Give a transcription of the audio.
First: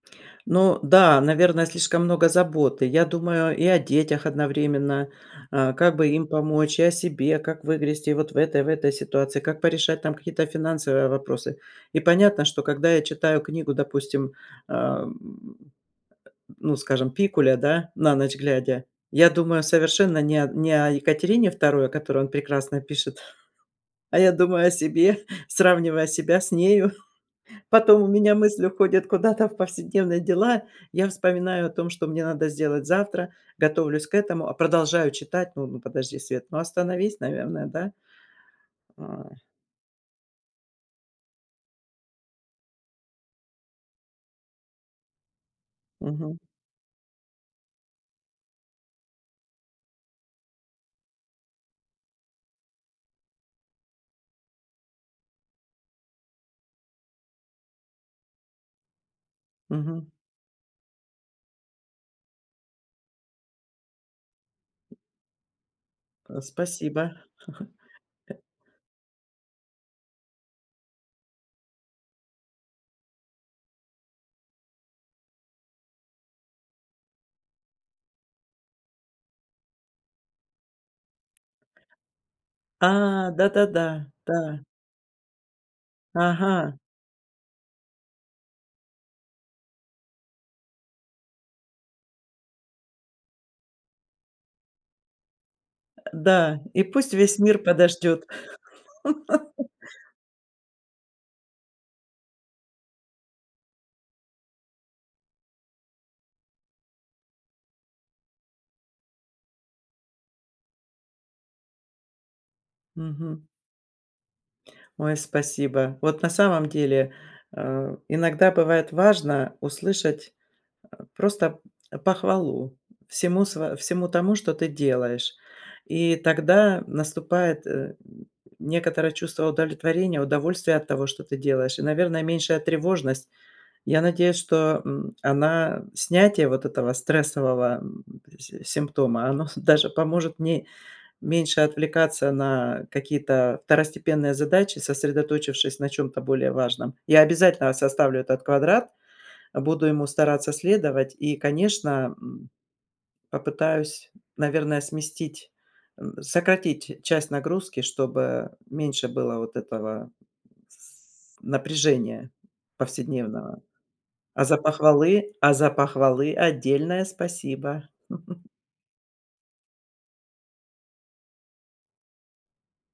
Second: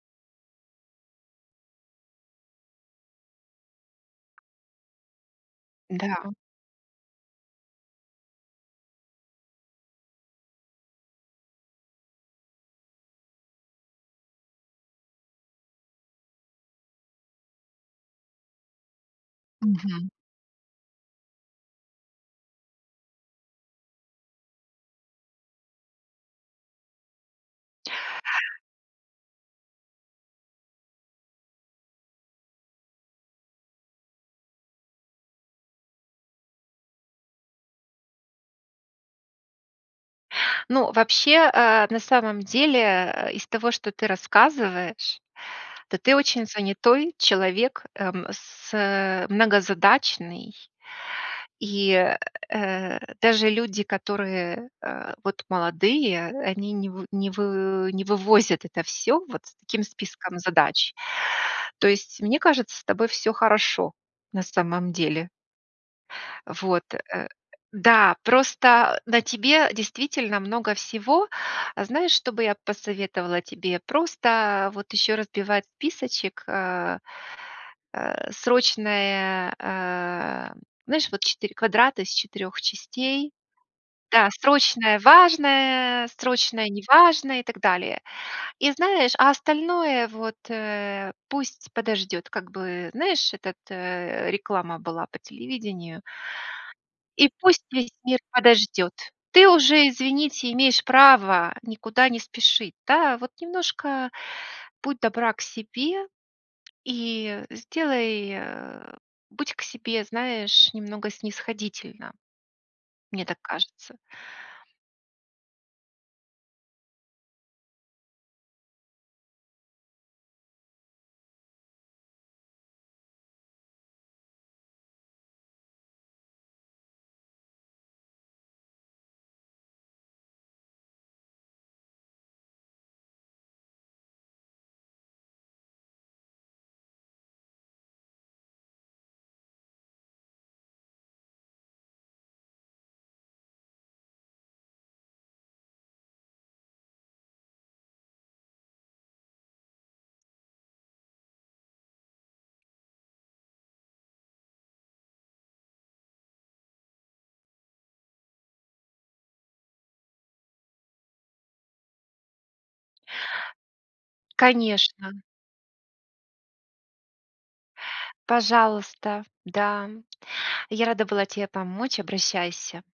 Ну, да, наверное, слишком много заботы. Я думаю и о детях одновременно, а, как бы им Да. помочь, и о себе, как выгрести вот в этой, в этой ситуации, как порешать там какие-то финансовые вопросы. И понятно, что когда я читаю книгу, допустим, ам, ну, скажем, Пикуля, да, на ночь глядя, я думаю Мгм. совершенно не о не о Екатерине II, о которой он прекрасно пишет, а я думаю о себе, сравнивая себя с нею. Потом у меня мысль уходит куда-то в повседневные дела, я вспоминаю о том, что мне надо сделать завтра, готовлюсь к этому, а продолжаю читать. Н ну, подожди, Свет, ну, остановись, наверное, да. Ой. Ну, вообще, а, на самом деле, э, из того, что ты рассказываешь, то ты Мгм. очень занятой человек, эм, с э, многозадачный. И, э, даже люди, которые, а, вот молодые, они не в не вы не вывозят это всё, вот с таким Мгм. списком задач. То есть мне кажется, с тобой всё хорошо, на самом деле. А, Вот, спасибо. э, да, просто на тебе действительно много всего. Знаешь, что бы я посоветовала тебе? Просто вот еще разбивать списочек, а, срочные, а Знаешь, вот 4 квадрата из 4 А, частей? да-да-да, Да, да. срочное-важное, Ага. срочное-неважное, и так далее. И знаешь, а остальное вот, э, пусть подождет, как бы. Знаешь, этот, э, реклама была по телевидению- Да, и пусть "И весь мир пусть весь мир подождет. подождет". Ты уже, извините, имеешь право никуда не спешить, да. Вот немножко будь добра к себе и сделай, а, будь к себе, знаешь, немного снисходительна. Мне так Мгм. кажется. Ой, спасибо. Вот на самом деле, а, иногда бывает важно услышать просто похвалу всему сво всему тому, что ты делаешь, и тогда наступает, э, некоторое чувство удовлетворения, удовольствие от того, что ты делаешь, и, наверное, меньшая тревожность. Я надеюсь, что, м, она снятие вот этого стрессового си симптома, оно с даже поможет мне меньше отвлекаться на какие-то второстепенные задачи, сосредоточившись на чём-то более важном. Я обязательно составлю этот квадрат, буду ему стараться следовать и, конечно, м, попытаюсь, наверное, сместить, м, сократить часть нагрузки, чтобы меньше было вот этого с напряжения повседневного. А за Конечно. похвалы а за похвалы отдельное спасибо! Пожалуйста. Да, я рада была те помочь. Обращайся.